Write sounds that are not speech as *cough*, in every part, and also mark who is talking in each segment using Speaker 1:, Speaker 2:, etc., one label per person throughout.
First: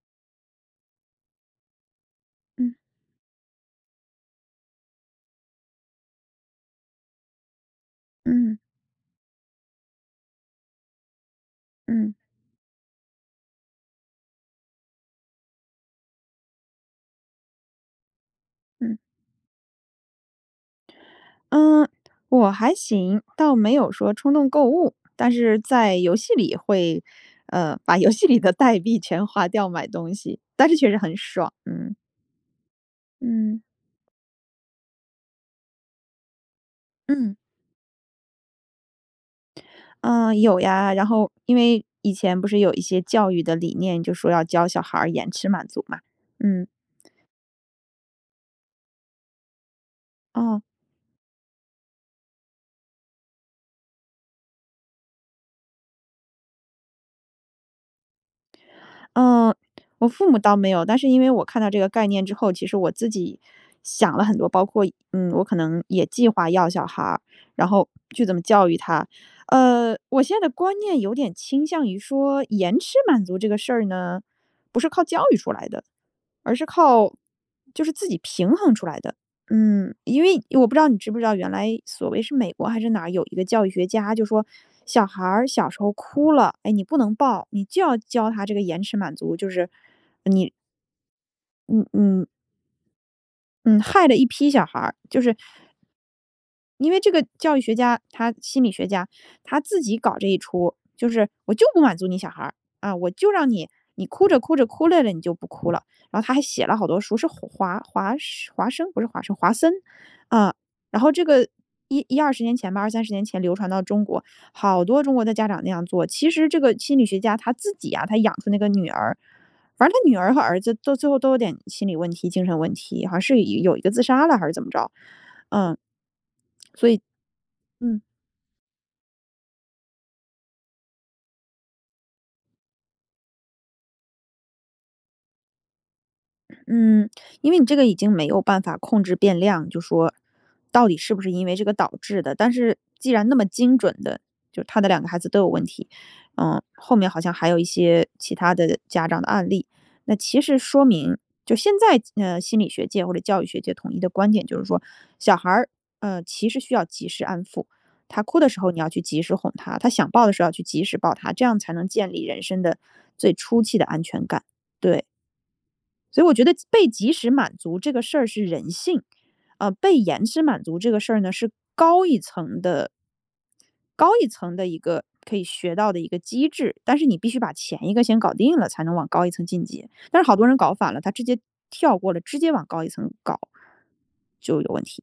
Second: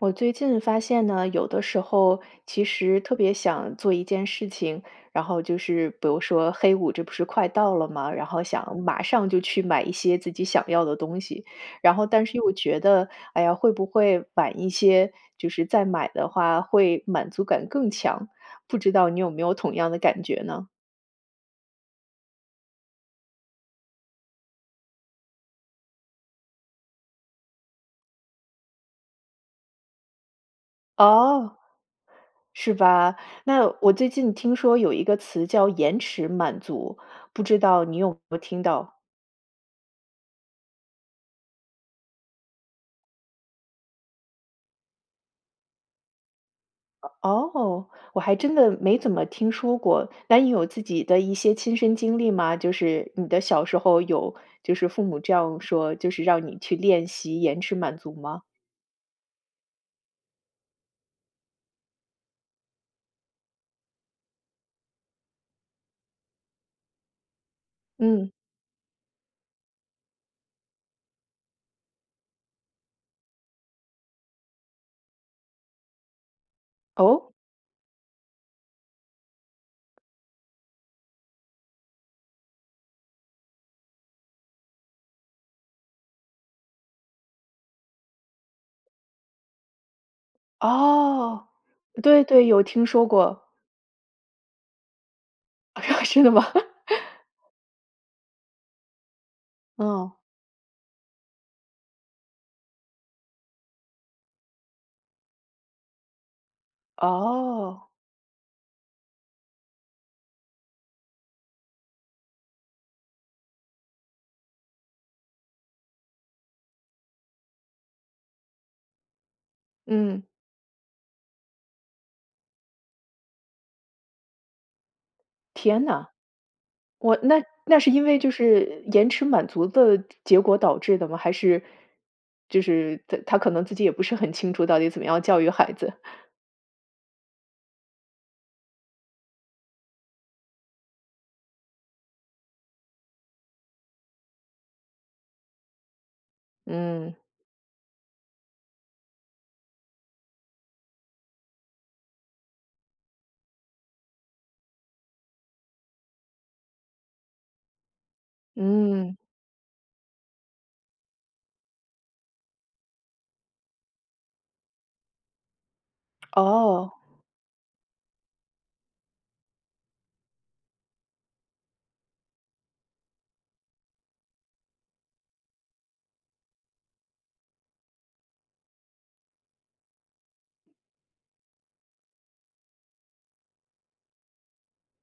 Speaker 1: 我最近发现呢，有的时候其
Speaker 2: 嗯。
Speaker 1: 实特别想做一件事情。然后就是比如说黑五这不是快到了嘛，然后
Speaker 2: 嗯。
Speaker 1: 想马上就去买一些自己想要的东西。然后
Speaker 2: 嗯。
Speaker 1: 但是又觉得，呃，会不会晚一些就是再买的话，会满足感更强，不知
Speaker 2: 嗯。
Speaker 1: 道你有没有同样的感觉呢？
Speaker 2: 嗯，我还行。倒没有说冲动购物，但是在游戏里会，呃，把游戏里的代币全花掉买东西，但是确实很爽，
Speaker 1: 哦，
Speaker 2: 嗯。
Speaker 1: 是吧。
Speaker 2: 嗯。
Speaker 1: 那我最近听说有一个词叫延迟满足，
Speaker 2: 嗯。
Speaker 1: 不知道你有没有听到？
Speaker 2: 嗯，有呀，然后因为以前不是有一些教育的理念，就说要教小孩儿延迟满足嘛。嗯。
Speaker 1: 哦，我还真的没怎么听说过。那你
Speaker 2: 哦。
Speaker 1: 有自己的一些亲身经历吗？就是你的小时候有就是父母这样说，就是让你去练习延迟满足吗？
Speaker 2: 呃，我父母倒没有。但是因为我看到这个概念之后，其实我自己想了很多包括，嗯，我可能也计划要小孩儿，然后去
Speaker 1: 嗯。
Speaker 2: 怎么教育他。呃，我现在观念有点倾向于说延迟满足这个事儿呢，不是靠教育出来的。而是靠，
Speaker 1: 哦？
Speaker 2: 就是自己平衡出来的。嗯，因为我不知道你知不知道原来所谓是美国还是哪有一个教育学家就说，小孩儿小时候哭了，哎，你不能抱，你就要教他这个延迟满足，就是你
Speaker 1: 哦，
Speaker 2: 嗯
Speaker 1: 对
Speaker 2: 嗯。
Speaker 1: 对，有听说过。
Speaker 2: 嗯，害了一批小孩儿，就是
Speaker 1: *laughs* 真的吗？
Speaker 2: 因为这个教育学家，他心理学家。他自己搞
Speaker 1: 哦。
Speaker 2: 这一出，就是我就不满足你小孩儿，啊，我就让你你哭着哭着哭累了，你就不哭了。然后他还写了好多书是华
Speaker 1: 哦。
Speaker 2: 华华生，不是华生华森。啊，然后这个110-20年前吧，20-30年前流传到中国，好多中国的家长那样做。其实这个心理学家他自己啊，他养出那个女儿，反正他女
Speaker 1: 嗯。
Speaker 2: 儿和儿子都最后都有点心理问题，精神问题，好像是有一个自杀了，还是怎么着。嗯，
Speaker 1: 天呐，
Speaker 2: 所以
Speaker 1: 哇，那那是
Speaker 2: 嗯。
Speaker 1: 因为就是延迟满足的结果导致的吗？还是就是他他可能自己也不是很清楚到底怎么样教育孩子。
Speaker 2: 嗯，因为你这个已经没有办法控制变量，就说到底是不是因为这个导致的。但是既然那么精准的，就他的2个孩子都有问题。呃，后面
Speaker 1: 嗯。
Speaker 2: 好像还有一些其他的家长的案例。那其实说明就现在，呃，心理学界或者教育学界统一的观点就是说，小孩儿，呃，其实需要及时安抚，他哭的时候，你要去
Speaker 1: 嗯。
Speaker 2: 及时哄他，他想抱的时候要去及时抱他，这样才能建立人生的最初期的安全感。对。所以我觉得即被
Speaker 1: 哦。
Speaker 2: 即时满足这个事儿是人性，呃，被延迟满足这个事儿呢，是高一层的高一层的一个可以学到的一个机制，但是你必须把前一个先搞定了，才能往高一层晋级。但是好多人搞反了，他直接跳过了，直接往高一层搞。就有问题。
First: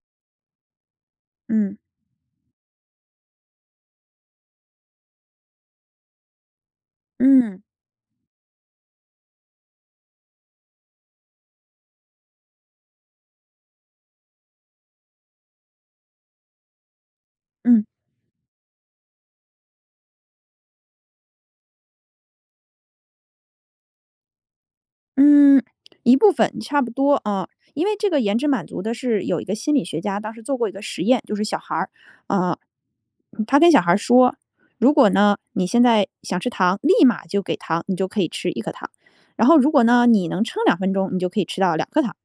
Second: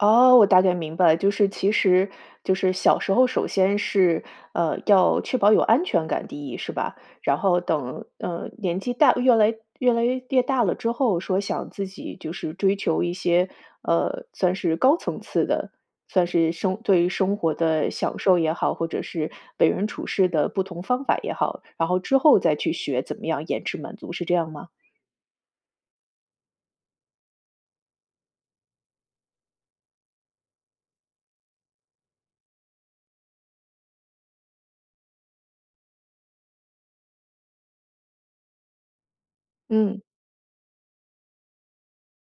Speaker 1: 哦，我大概明白了。就是其
Speaker 2: 嗯。
Speaker 1: 实就是小时候，首先是，呃，要确保有安全感第1是吧？然后
Speaker 2: 嗯。
Speaker 1: 等，呃，年纪大越来越来越大了之后，说想自己就是追求一些，呃，算是高层次的，算是生对于生活
Speaker 2: 嗯。
Speaker 1: 的享受也好，或者是为人处事的不同方法也好。然后之后再去学怎么样延迟满足，是这样吗？
Speaker 2: 嗯，一部分差不多啊，因为这个延迟满足的是有一个心理学家当时做过一个实验，就是小孩儿，呃，他跟小孩儿说：“如果呢，你现在想吃糖，立马就给糖，你就可以吃1颗糖。然后如果
Speaker 1: 嗯。
Speaker 2: 呢，你能撑2分钟，你就可以吃到2颗糖。”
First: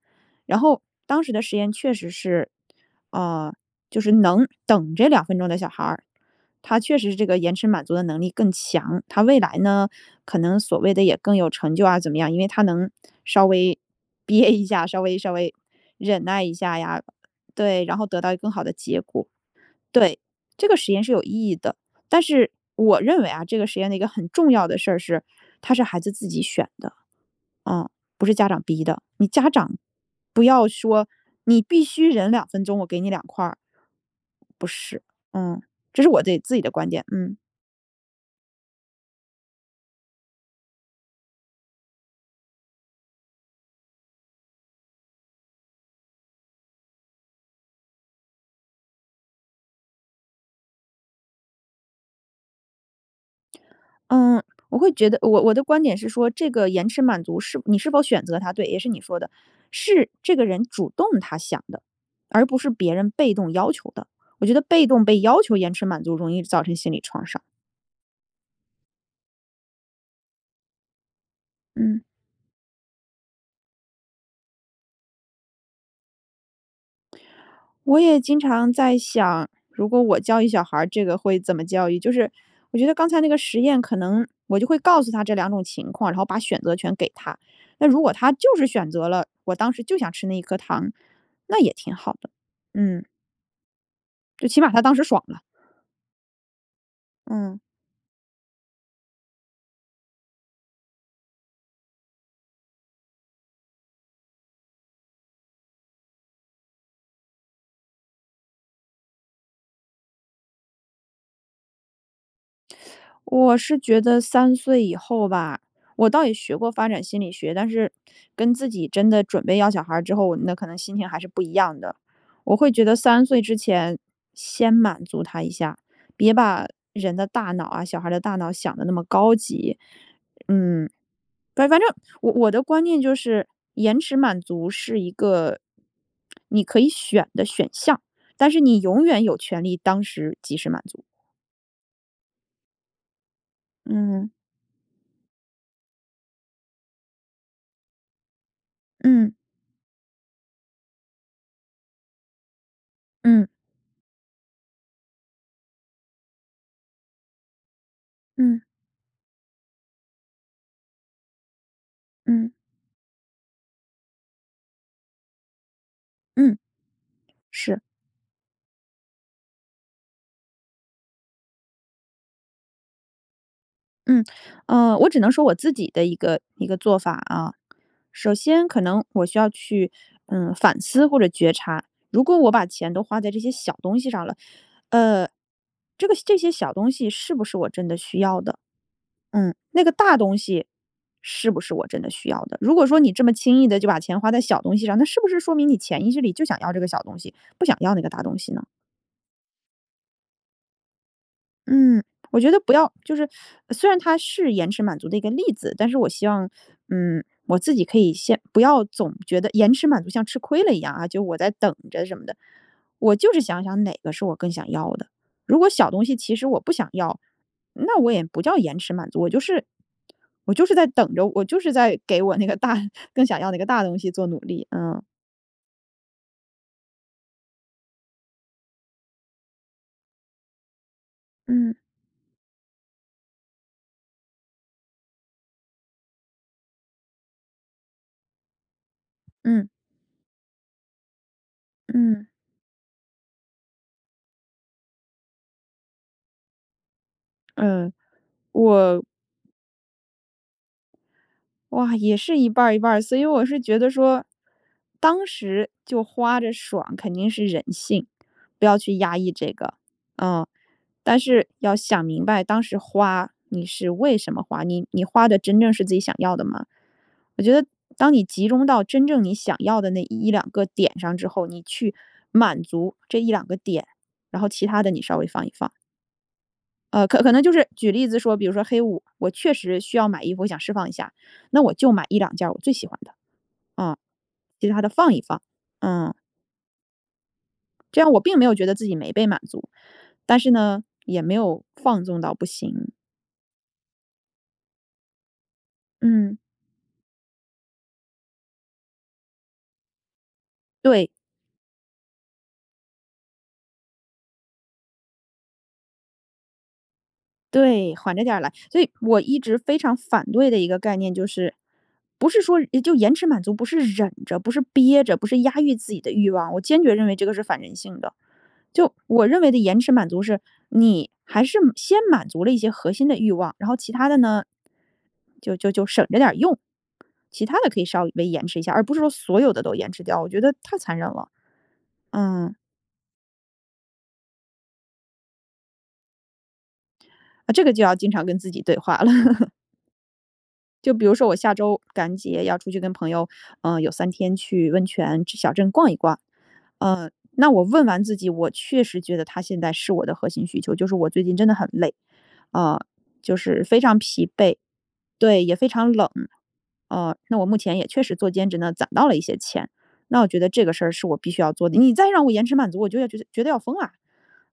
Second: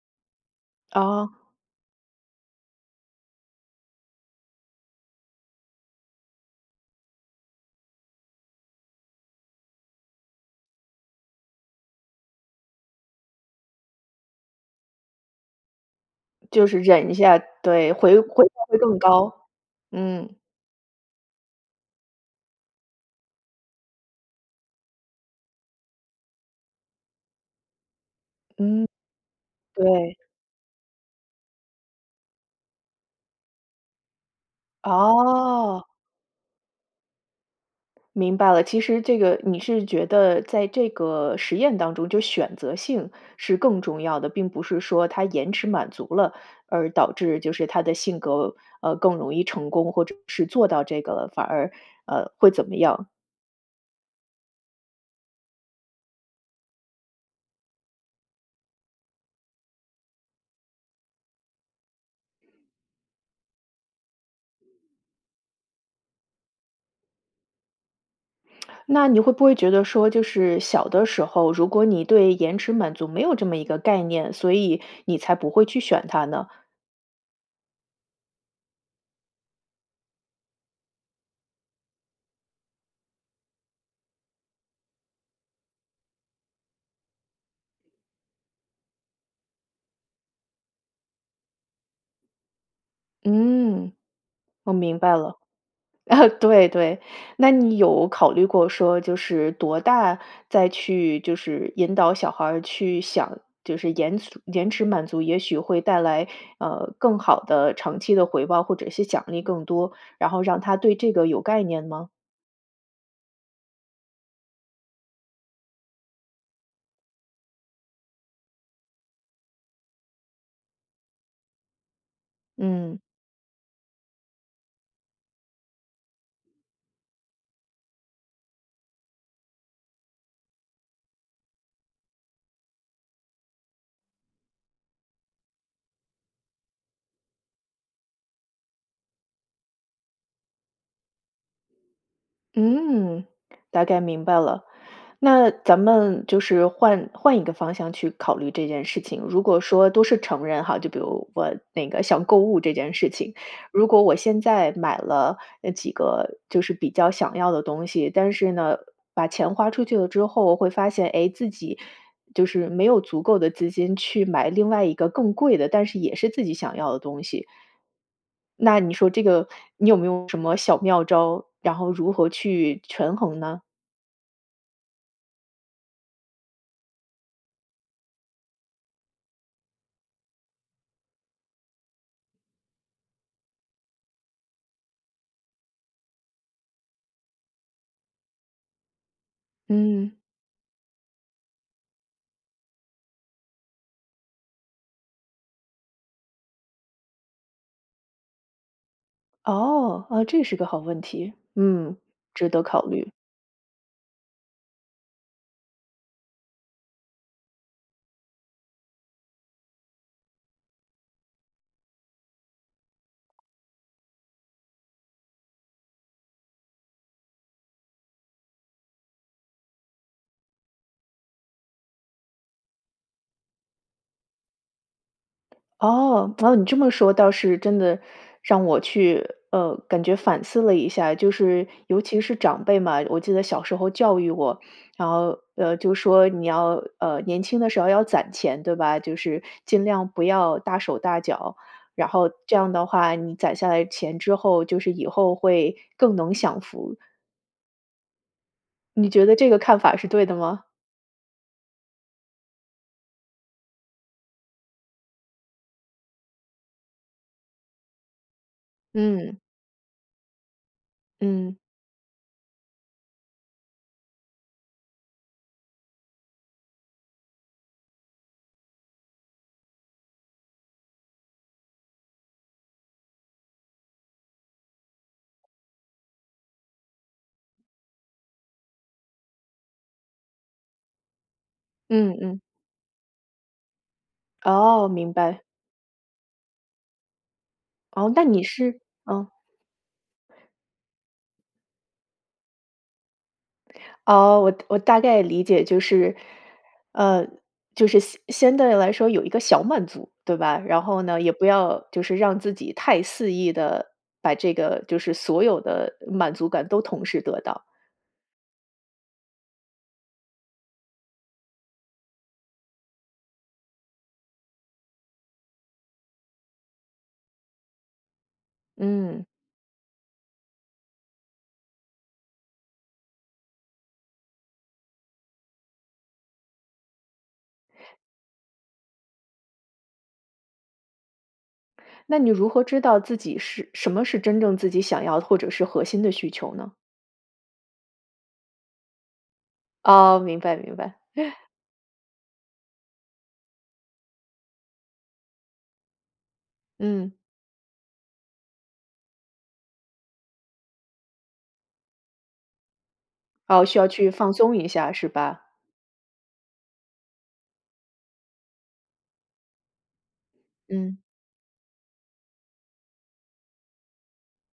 Speaker 2: 然后当时
Speaker 1: 哦。
Speaker 2: 的实验确实是，啊，就是能等着2分钟的小孩儿他确实这个延迟满足的能力更强，他未来呢，可能所谓的也更有成就啊怎么样，因为他能稍微憋一下，稍微稍微忍耐一
Speaker 1: 就
Speaker 2: 下
Speaker 1: 是
Speaker 2: 呀，
Speaker 1: 忍一下，
Speaker 2: 对，
Speaker 1: 对，
Speaker 2: 然后
Speaker 1: 会
Speaker 2: 得到
Speaker 1: 会
Speaker 2: 更好的
Speaker 1: 会更
Speaker 2: 结果，
Speaker 1: 高。
Speaker 2: 对，
Speaker 1: 嗯。
Speaker 2: 这个实验是有意义的。但是我认为啊，这个实验的一个很重要的事儿是，它是孩子自己选的，啊，不是家长
Speaker 1: 嗯，
Speaker 2: 逼的，你家长
Speaker 1: 对。
Speaker 2: 不要说你必须忍2分钟，我给你2块儿。不是，嗯，
Speaker 1: 哦。
Speaker 2: 这是我对，自己的观点，嗯。
Speaker 1: 明白了，其实这个你是觉得在这个实验当中就选择性是更重要的，并不是说他延迟满足了而导致就是他的性格，呃，更容易成功，或者是做到这个，反而，呃，会怎么样。
Speaker 2: 嗯，我会觉得，我我的观点是说这个延迟满足是你是否选择它，对，也是你说的，是这个人主动他想的，而不是别人被动要求的。我觉得被动被要求延迟满足容易造成心理创伤。
Speaker 1: 那你会不会觉得说，就是小的时候，如果
Speaker 2: 嗯。
Speaker 1: 你对延迟满足没有这么一个概念，所以你才不会去选它呢？
Speaker 2: 我也经常在想，如果我教育小孩儿这个会怎么教育，就是我觉得刚才那个实验可能我就会告诉他这2种情况，然后把选择权给他，那如果他就是选择了，我当时就想吃那1颗糖，那也挺好的。嗯。
Speaker 1: 嗯，
Speaker 2: 就起码
Speaker 1: 我
Speaker 2: 他当
Speaker 1: 明
Speaker 2: 时
Speaker 1: 白
Speaker 2: 爽
Speaker 1: 了。
Speaker 2: 了。
Speaker 1: 啊，对对，那
Speaker 2: 嗯。
Speaker 1: 你有考虑过说就是多大再去就是引导小孩儿去想，就是延迟延迟满足，也许会带来，呃，更好的长期的回报，或者是奖励更多，然后让他对这个有概念吗？
Speaker 2: 我是觉得3岁以后吧，我倒也学过发展心理学，但是跟自己真的准备要小孩儿之后，我们的可能心情还是不一样的，我会觉得
Speaker 1: 嗯。
Speaker 2: 3岁之前先满足他一下，别把人的大脑啊，小孩儿的大脑想得那么高级。嗯，但反正我的观念就是延迟满足是一个你可以选的选项，但是你永远有权利当时及时满足。
Speaker 1: 嗯，大概明
Speaker 2: 嗯。
Speaker 1: 白了，那咱们就是换换一个方向去考虑这件事情。
Speaker 2: 嗯。
Speaker 1: 如果说都是成人哈，就比如我那个想购物这件事情，
Speaker 2: 嗯。
Speaker 1: 如果我现在买了，哎，几个就是比较想要的东西，但是
Speaker 2: 嗯。
Speaker 1: 呢，把钱花出去了之后会发现，哎，自己就
Speaker 2: 嗯。
Speaker 1: 是没有足够的资金去买另外一个更贵的，但是也是自己
Speaker 2: 嗯。
Speaker 1: 想要的东西。
Speaker 2: 是。
Speaker 1: 那你说这个你有没有什么小妙招，然后如何去权衡呢？
Speaker 2: 嗯，呃，我只能说我自己的一个一个做法啊，首先可能我需要去，嗯，反思或者觉察，如果我把钱都花在这些小东西上了，呃，这个这些小东西是不是我真的需要的？嗯，那个大
Speaker 1: 嗯。
Speaker 2: 东西是不是我真的需要的？如果说你这么轻易地就把钱花在小东西上，那是不是说明你潜意识里就想要这个小东西，不想要那个大东西呢？
Speaker 1: 哦，啊，这是个好问题，嗯，
Speaker 2: 嗯，我觉
Speaker 1: 值
Speaker 2: 得
Speaker 1: 得
Speaker 2: 不
Speaker 1: 考
Speaker 2: 要
Speaker 1: 虑。
Speaker 2: 就是虽然它是延迟满足的一个例子，但是我希望，嗯，我自己可以先不要总觉得延迟满足像吃亏了一样啊，就我在等着什么的，我就是想想哪个是我更想要的，如果小东西其实我不想要，那我也不叫延迟满足，我就是我就是在等着，我就是在给我那个大更想要那个大东西做努力，嗯。
Speaker 1: 哦，只要你这么说倒是真的让我去，呃，感觉反思了一下，就是
Speaker 2: 嗯。
Speaker 1: 尤其是长辈嘛，我记得小时候教育我，然后，呃，就说你要，呃，年轻的时候要攒钱，对吧？就是
Speaker 2: 嗯。
Speaker 1: 尽量不要大手大脚，然
Speaker 2: 嗯。
Speaker 1: 后这样的话，你攒下来钱之后，就是以后会更能享福。
Speaker 2: 嗯，我
Speaker 1: 你觉得这个看法是对的吗？
Speaker 2: 哇，也是一半儿一半儿。所以我是觉得说，当时就花着爽，肯定是人性，不要去压抑
Speaker 1: 嗯。
Speaker 2: 这个。嗯，但是
Speaker 1: 嗯。
Speaker 2: 要想明白当时花，你是为什么花，你你花的真正是自己想要的吗？我觉得当你集中到真正你想要的那1-2个点上之后，你去满足这1-2个点，然后其他的，你稍微放一放。呃，可可能就是举例子说比如说黑五，我确实需要买衣服，我想释放一下。那我就买一
Speaker 1: 嗯
Speaker 2: 两
Speaker 1: 嗯。
Speaker 2: 件儿我最喜欢的，啊，其它
Speaker 1: 哦，
Speaker 2: 的
Speaker 1: 明
Speaker 2: 放一
Speaker 1: 白。
Speaker 2: 放，啊。这样
Speaker 1: 哦，
Speaker 2: 我
Speaker 1: 那
Speaker 2: 并
Speaker 1: 你
Speaker 2: 没有觉得
Speaker 1: 是
Speaker 2: 自己没被
Speaker 1: 嗯。
Speaker 2: 满足，但是呢，也没有放纵到不行。
Speaker 1: 哦，我我大概理解就是，
Speaker 2: 嗯。
Speaker 1: 呃就是相相对来说有一个小满足，对吧？然后
Speaker 2: 对。
Speaker 1: 呢，也不要就是让自己太肆意地把这个就是所有的满足感都同时得到。
Speaker 2: 对，缓着点儿来。所以我一直非常反对的一个概念就是不是说就延迟满足、不是忍着、不是憋着，不是压抑自己的欲望，我坚决认为这个是反人性的。就
Speaker 1: 嗯。
Speaker 2: 我认为的延迟满足是，你还是先满足了一些核心的欲望，然后其它的呢，就就就省着点儿用，其它的可以稍微延迟一下，而不是说所有的都延迟掉，我觉得太残忍了。
Speaker 1: 那你如
Speaker 2: 嗯。
Speaker 1: 何知道自己是什么是真正自己想要的，或者是核心的需求呢？
Speaker 2: 啊，这个就要经常跟自己对话了。*chuckles*
Speaker 1: 哦，明白明
Speaker 2: 就
Speaker 1: 白。
Speaker 2: 比如说我
Speaker 1: *chuckles*
Speaker 2: 下周感恩节要出去跟朋友，呃有3天去温泉小镇逛一逛。呃，
Speaker 1: 嗯。
Speaker 2: 那我问完自己，我确实觉得它现在是我的核心需求，就是我最近真的很累，啊，就是
Speaker 1: 哦，
Speaker 2: 非
Speaker 1: 需要
Speaker 2: 常
Speaker 1: 去
Speaker 2: 疲
Speaker 1: 放松
Speaker 2: 惫
Speaker 1: 一下是
Speaker 2: 对，
Speaker 1: 吧？
Speaker 2: 也非常冷，啊。那我目前也确实做兼职呢，攒到了一些钱，那我觉得这个事儿
Speaker 1: 嗯。
Speaker 2: 是我必须要做的。你再让我延迟满足，我就觉得觉得要疯了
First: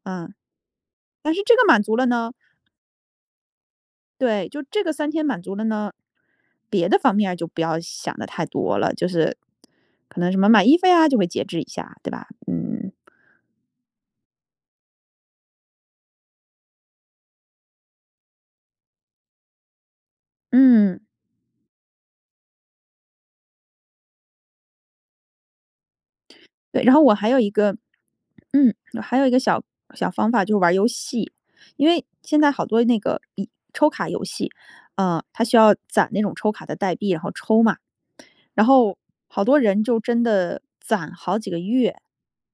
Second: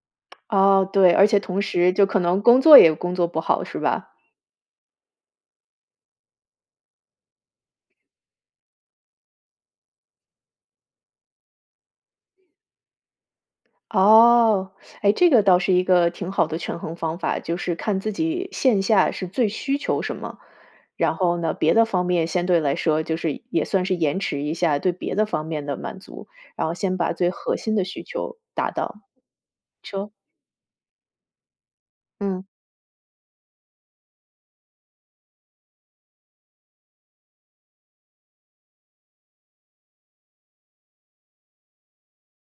Speaker 2: 啊，
Speaker 1: 哦，对，而
Speaker 2: 但
Speaker 1: 且
Speaker 2: 是这
Speaker 1: 同
Speaker 2: 个满
Speaker 1: 时
Speaker 2: 足
Speaker 1: 就
Speaker 2: 了
Speaker 1: 可
Speaker 2: 呢
Speaker 1: 能工作也工作不好，是吧？
Speaker 2: 对，就这个3天满足了呢，别的方面就不要想的太多了，就是，可能什么买衣服啊，就会节制一下，对吧？嗯。
Speaker 1: 哦，哎，这个倒是一个挺好的权衡方法，就是看自己线下是最需求什么。
Speaker 2: 嗯。
Speaker 1: 然后呢，别的方面相对来说就是也算是延迟一下，对别的方面的满足，然后
Speaker 2: 对，然
Speaker 1: 先
Speaker 2: 后
Speaker 1: 把
Speaker 2: 我还
Speaker 1: 最
Speaker 2: 有一
Speaker 1: 核心
Speaker 2: 个，
Speaker 1: 的需求达
Speaker 2: 嗯
Speaker 1: 到，
Speaker 2: 还有一个小小
Speaker 1: 说。
Speaker 2: 方法就是玩儿游戏，因为现
Speaker 1: 嗯。
Speaker 2: 在好多那个抽卡游戏，呃，它需要攒那种抽卡的代币，然后抽嘛。然后好多人就真的攒好几个月，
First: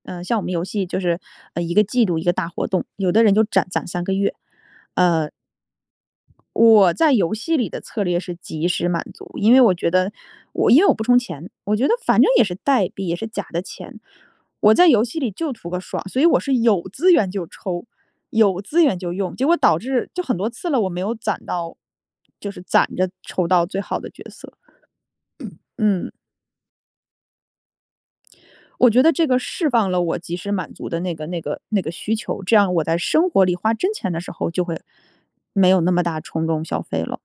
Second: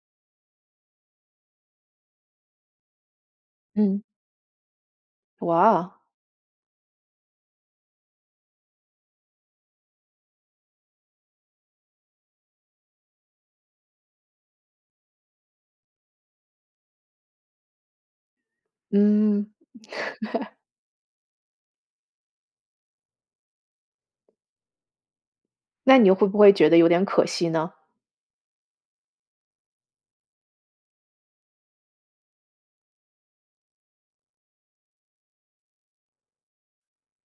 Speaker 2: 呃，像我们游戏就是一个季度一个大活动，有的人就攒攒
Speaker 1: 嗯。
Speaker 2: 3个月，呃。
Speaker 1: 哇。
Speaker 2: 我在游戏里的策略是及时满足，因为我觉得我因为我不充钱，我觉得反正也是代币，也是假的钱。我在游戏里就图个爽，所以我是有资源就抽，有资源就用，结
Speaker 1: 嗯。
Speaker 2: 果导致就很多
Speaker 1: *chuckles*
Speaker 2: 次了，我没有攒到就是攒着抽到最好的角色。
Speaker 1: 那
Speaker 2: 嗯。
Speaker 1: 你会不会觉得有点可惜呢？
Speaker 2: 我觉得这个释放了我及时满足的那个那个那个需求，这样我在生活里花真钱的时候，就会没有那么大冲动消费了。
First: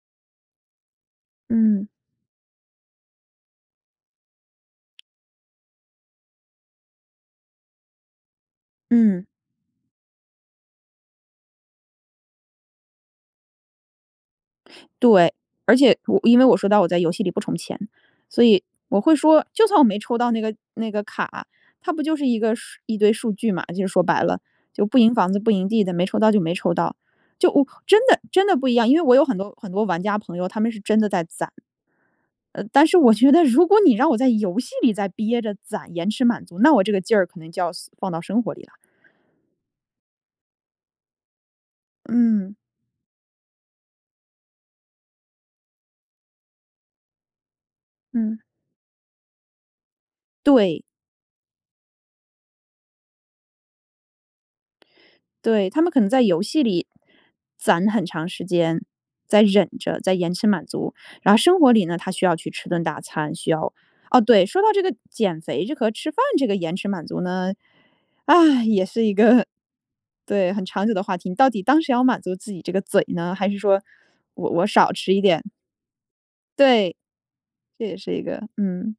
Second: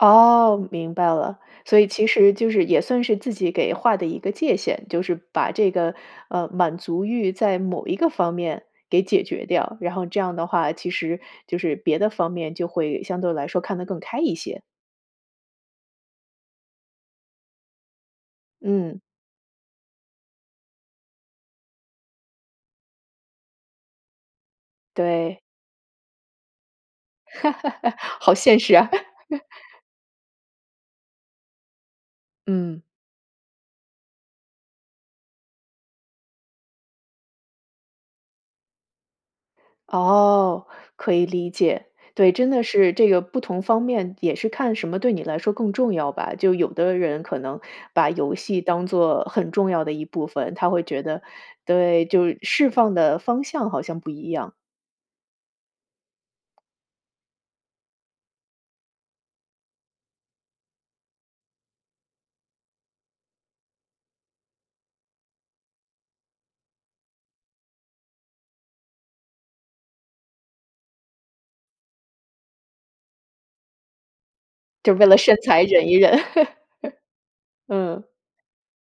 Speaker 1: 哦，明白了。所以
Speaker 2: 嗯。
Speaker 1: 其实就是也算是自己给划的一个界限，就是把这个，呃，满足欲在某一个方面给解
Speaker 2: 嗯。
Speaker 1: 决掉。然后这样的话，其实就是别的方面就会相对来说看得更开一些。
Speaker 2: 对，而且我因为我说白了我在游戏里不充钱，所以
Speaker 1: 嗯。
Speaker 2: 我会说就算我没抽到那个那个卡，它不就是一个数一堆数据嘛，就说白了。就不赢房子
Speaker 1: 对。
Speaker 2: 不赢地的，没抽到就没抽到。就我
Speaker 1: *laughs*
Speaker 2: 真的
Speaker 1: 好
Speaker 2: 真的
Speaker 1: 现
Speaker 2: 不一
Speaker 1: 实
Speaker 2: 样，
Speaker 1: 啊。
Speaker 2: 因
Speaker 1: *laughs*
Speaker 2: 为我有很多很多玩家朋友，他们是真的在攒。呃，
Speaker 1: 嗯。
Speaker 2: 但是我觉得如果你让我在游戏里再憋着攒延迟满足，那我这个劲儿可能就要放到生活里啦。
Speaker 1: 哦，可以理解。对，真
Speaker 2: 嗯。
Speaker 1: 的是这个不同方面也是看什么对你来说更重要吧。就有的人可能把游
Speaker 2: 嗯。
Speaker 1: 戏当作很重要的一部分，他
Speaker 2: 对。
Speaker 1: 会觉得，对，就释放的方向好像不一样。
Speaker 2: 对，他们可能在游戏里，攒很长时间，在忍着在延迟满足。然后生活里呢，他需要去吃顿大餐，需要哦，对，说到这个减肥这和吃饭这个延迟满足呢，唉，也是一个，对，很长久的话题。你到底当时要满足自己这个嘴呢，还是说我我少
Speaker 1: 就为
Speaker 2: 吃
Speaker 1: 了
Speaker 2: 一
Speaker 1: 身
Speaker 2: 点？
Speaker 1: 材忍一忍。
Speaker 2: 对，
Speaker 1: *chuckles*
Speaker 2: 这也
Speaker 1: 嗯。
Speaker 2: 是一个，嗯。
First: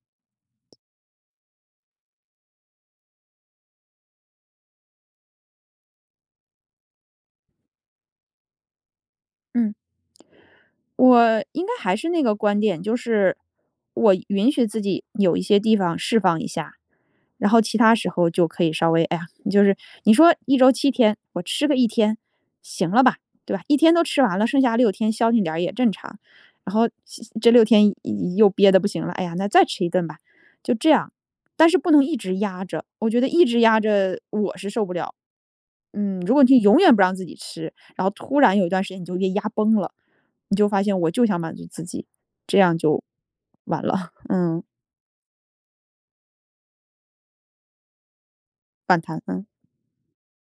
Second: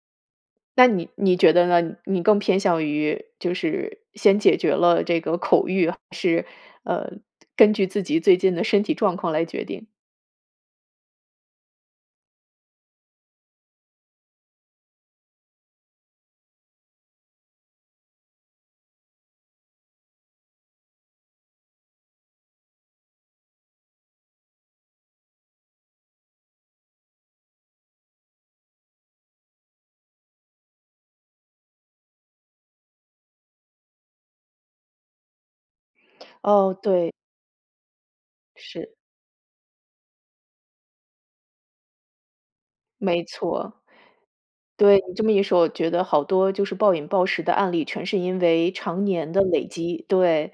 Speaker 1: 那你你觉得呢？你更偏向于就是先解决了这个口欲，还是，呃，根据自己最近的身体状况来决
Speaker 2: 嗯。
Speaker 1: 定？
Speaker 2: 我应该还是那个观点，就是我允许自己有一些地方释放一下。然后其他时候就可以稍微，哎呀，就是你说一周7天我吃个1天行了吧，对吧？1天都吃完了，剩下6天消停点儿也正常。然后这6天又又憋得不行了，哎呀，那再吃一顿吧，就这样。但是不能一直压着，我觉得一直压着我是受不了。嗯，如果你就
Speaker 1: 哦，
Speaker 2: 永远不
Speaker 1: 对。
Speaker 2: 让自己吃，然后突然有一段时
Speaker 1: 是。
Speaker 2: 间你就给压崩了，你就发现我就想满足自己，这样就
Speaker 1: 没错。
Speaker 2: 完了。嗯。
Speaker 1: 对，你这么一说，我觉得好多就是暴饮暴食的案例，全是因为
Speaker 2: 反
Speaker 1: 常
Speaker 2: 弹，
Speaker 1: 年的
Speaker 2: 嗯。
Speaker 1: 累积。对，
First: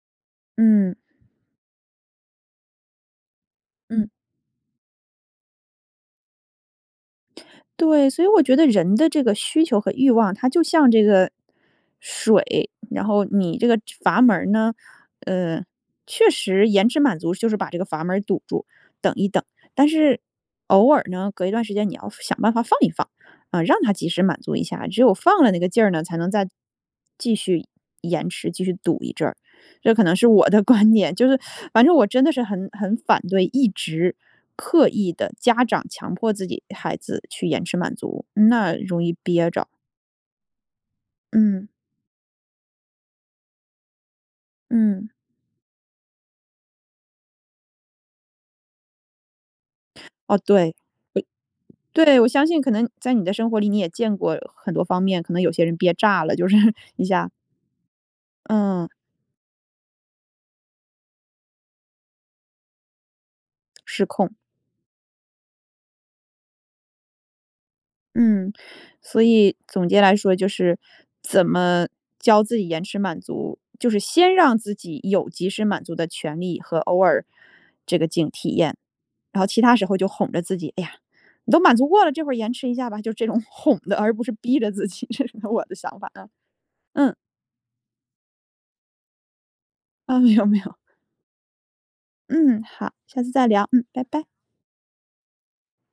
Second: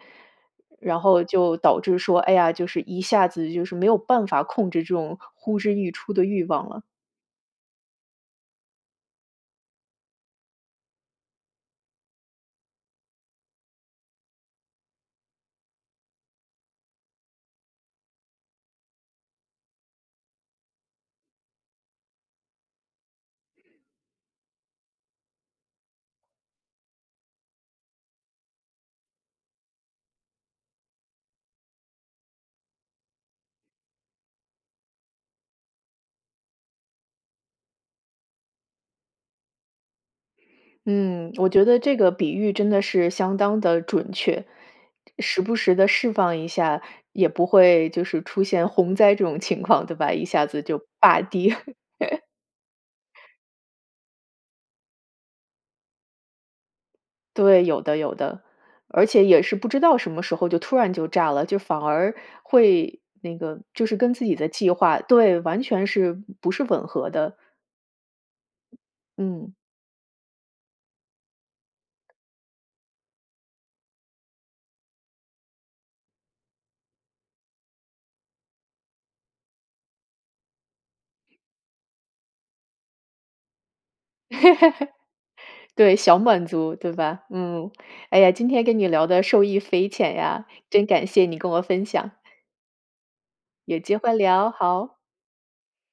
Speaker 2: 嗯。
Speaker 1: 然后就导致说，哎呀，就是一下子就是没有
Speaker 2: 嗯。
Speaker 1: 办法控制这种呼之欲出的欲望了。
Speaker 2: 对，所以我觉得人的这个需求和欲望它就像这个水，然后你这个阀门儿呢，呃，确实延迟满足就是把这个阀门儿堵住，等一等，但是偶尔呢隔一段时间你要想办法放一放，啊，让它及时满足一下，只有放了那个劲儿呢，才能再继续延迟，继续堵一阵儿，这可能是我的观点，就是反正我真的是很很反对，一直刻意地，家长强迫自己孩子去延迟满足，那容易憋着。
Speaker 1: 嗯，我觉
Speaker 2: 嗯。
Speaker 1: 得这个比喻真的是相当地准确，
Speaker 2: 嗯。
Speaker 1: 时不时地释放一下，也不会就是出现洪灾这种情况，对吧，一
Speaker 2: 哦，
Speaker 1: 下子
Speaker 2: 对。
Speaker 1: 就大跌。
Speaker 2: *unintelligible* 对，
Speaker 1: *laughs*
Speaker 2: 我相信可能在你的生活里，你也见过很多方面，可能有些人憋炸了，就是你想
Speaker 1: 对，有的，有的，
Speaker 2: 嗯。
Speaker 1: 而且也是不知道什么时候就突然就炸了，就反而会那个就是
Speaker 2: 失
Speaker 1: 跟自
Speaker 2: 控。
Speaker 1: 己的计划对，完全是不是吻合的。
Speaker 2: 嗯，所
Speaker 1: 嗯。
Speaker 2: 以总结来说就是怎么教自己延迟满足，就是先让自己有及时满足的权利和偶尔这个劲体验，然后其它时候就哄着自己，哎呀，你都满足过了，这会儿延迟一下吧，就这种哄的，而不是逼着自己，这是我的
Speaker 1: *laughs* 对，
Speaker 2: 想法
Speaker 1: 想
Speaker 2: 啊。
Speaker 1: 满足，对
Speaker 2: 嗯。
Speaker 1: 吧？嗯，哎呀，今天跟你聊得受益匪浅
Speaker 2: 啊，没有
Speaker 1: 呀，
Speaker 2: 没有。
Speaker 1: 真感谢你跟我分享。
Speaker 2: 嗯，好，下次再聊，
Speaker 1: 有
Speaker 2: 嗯，
Speaker 1: 机
Speaker 2: 拜
Speaker 1: 会
Speaker 2: 拜。
Speaker 1: 聊，好。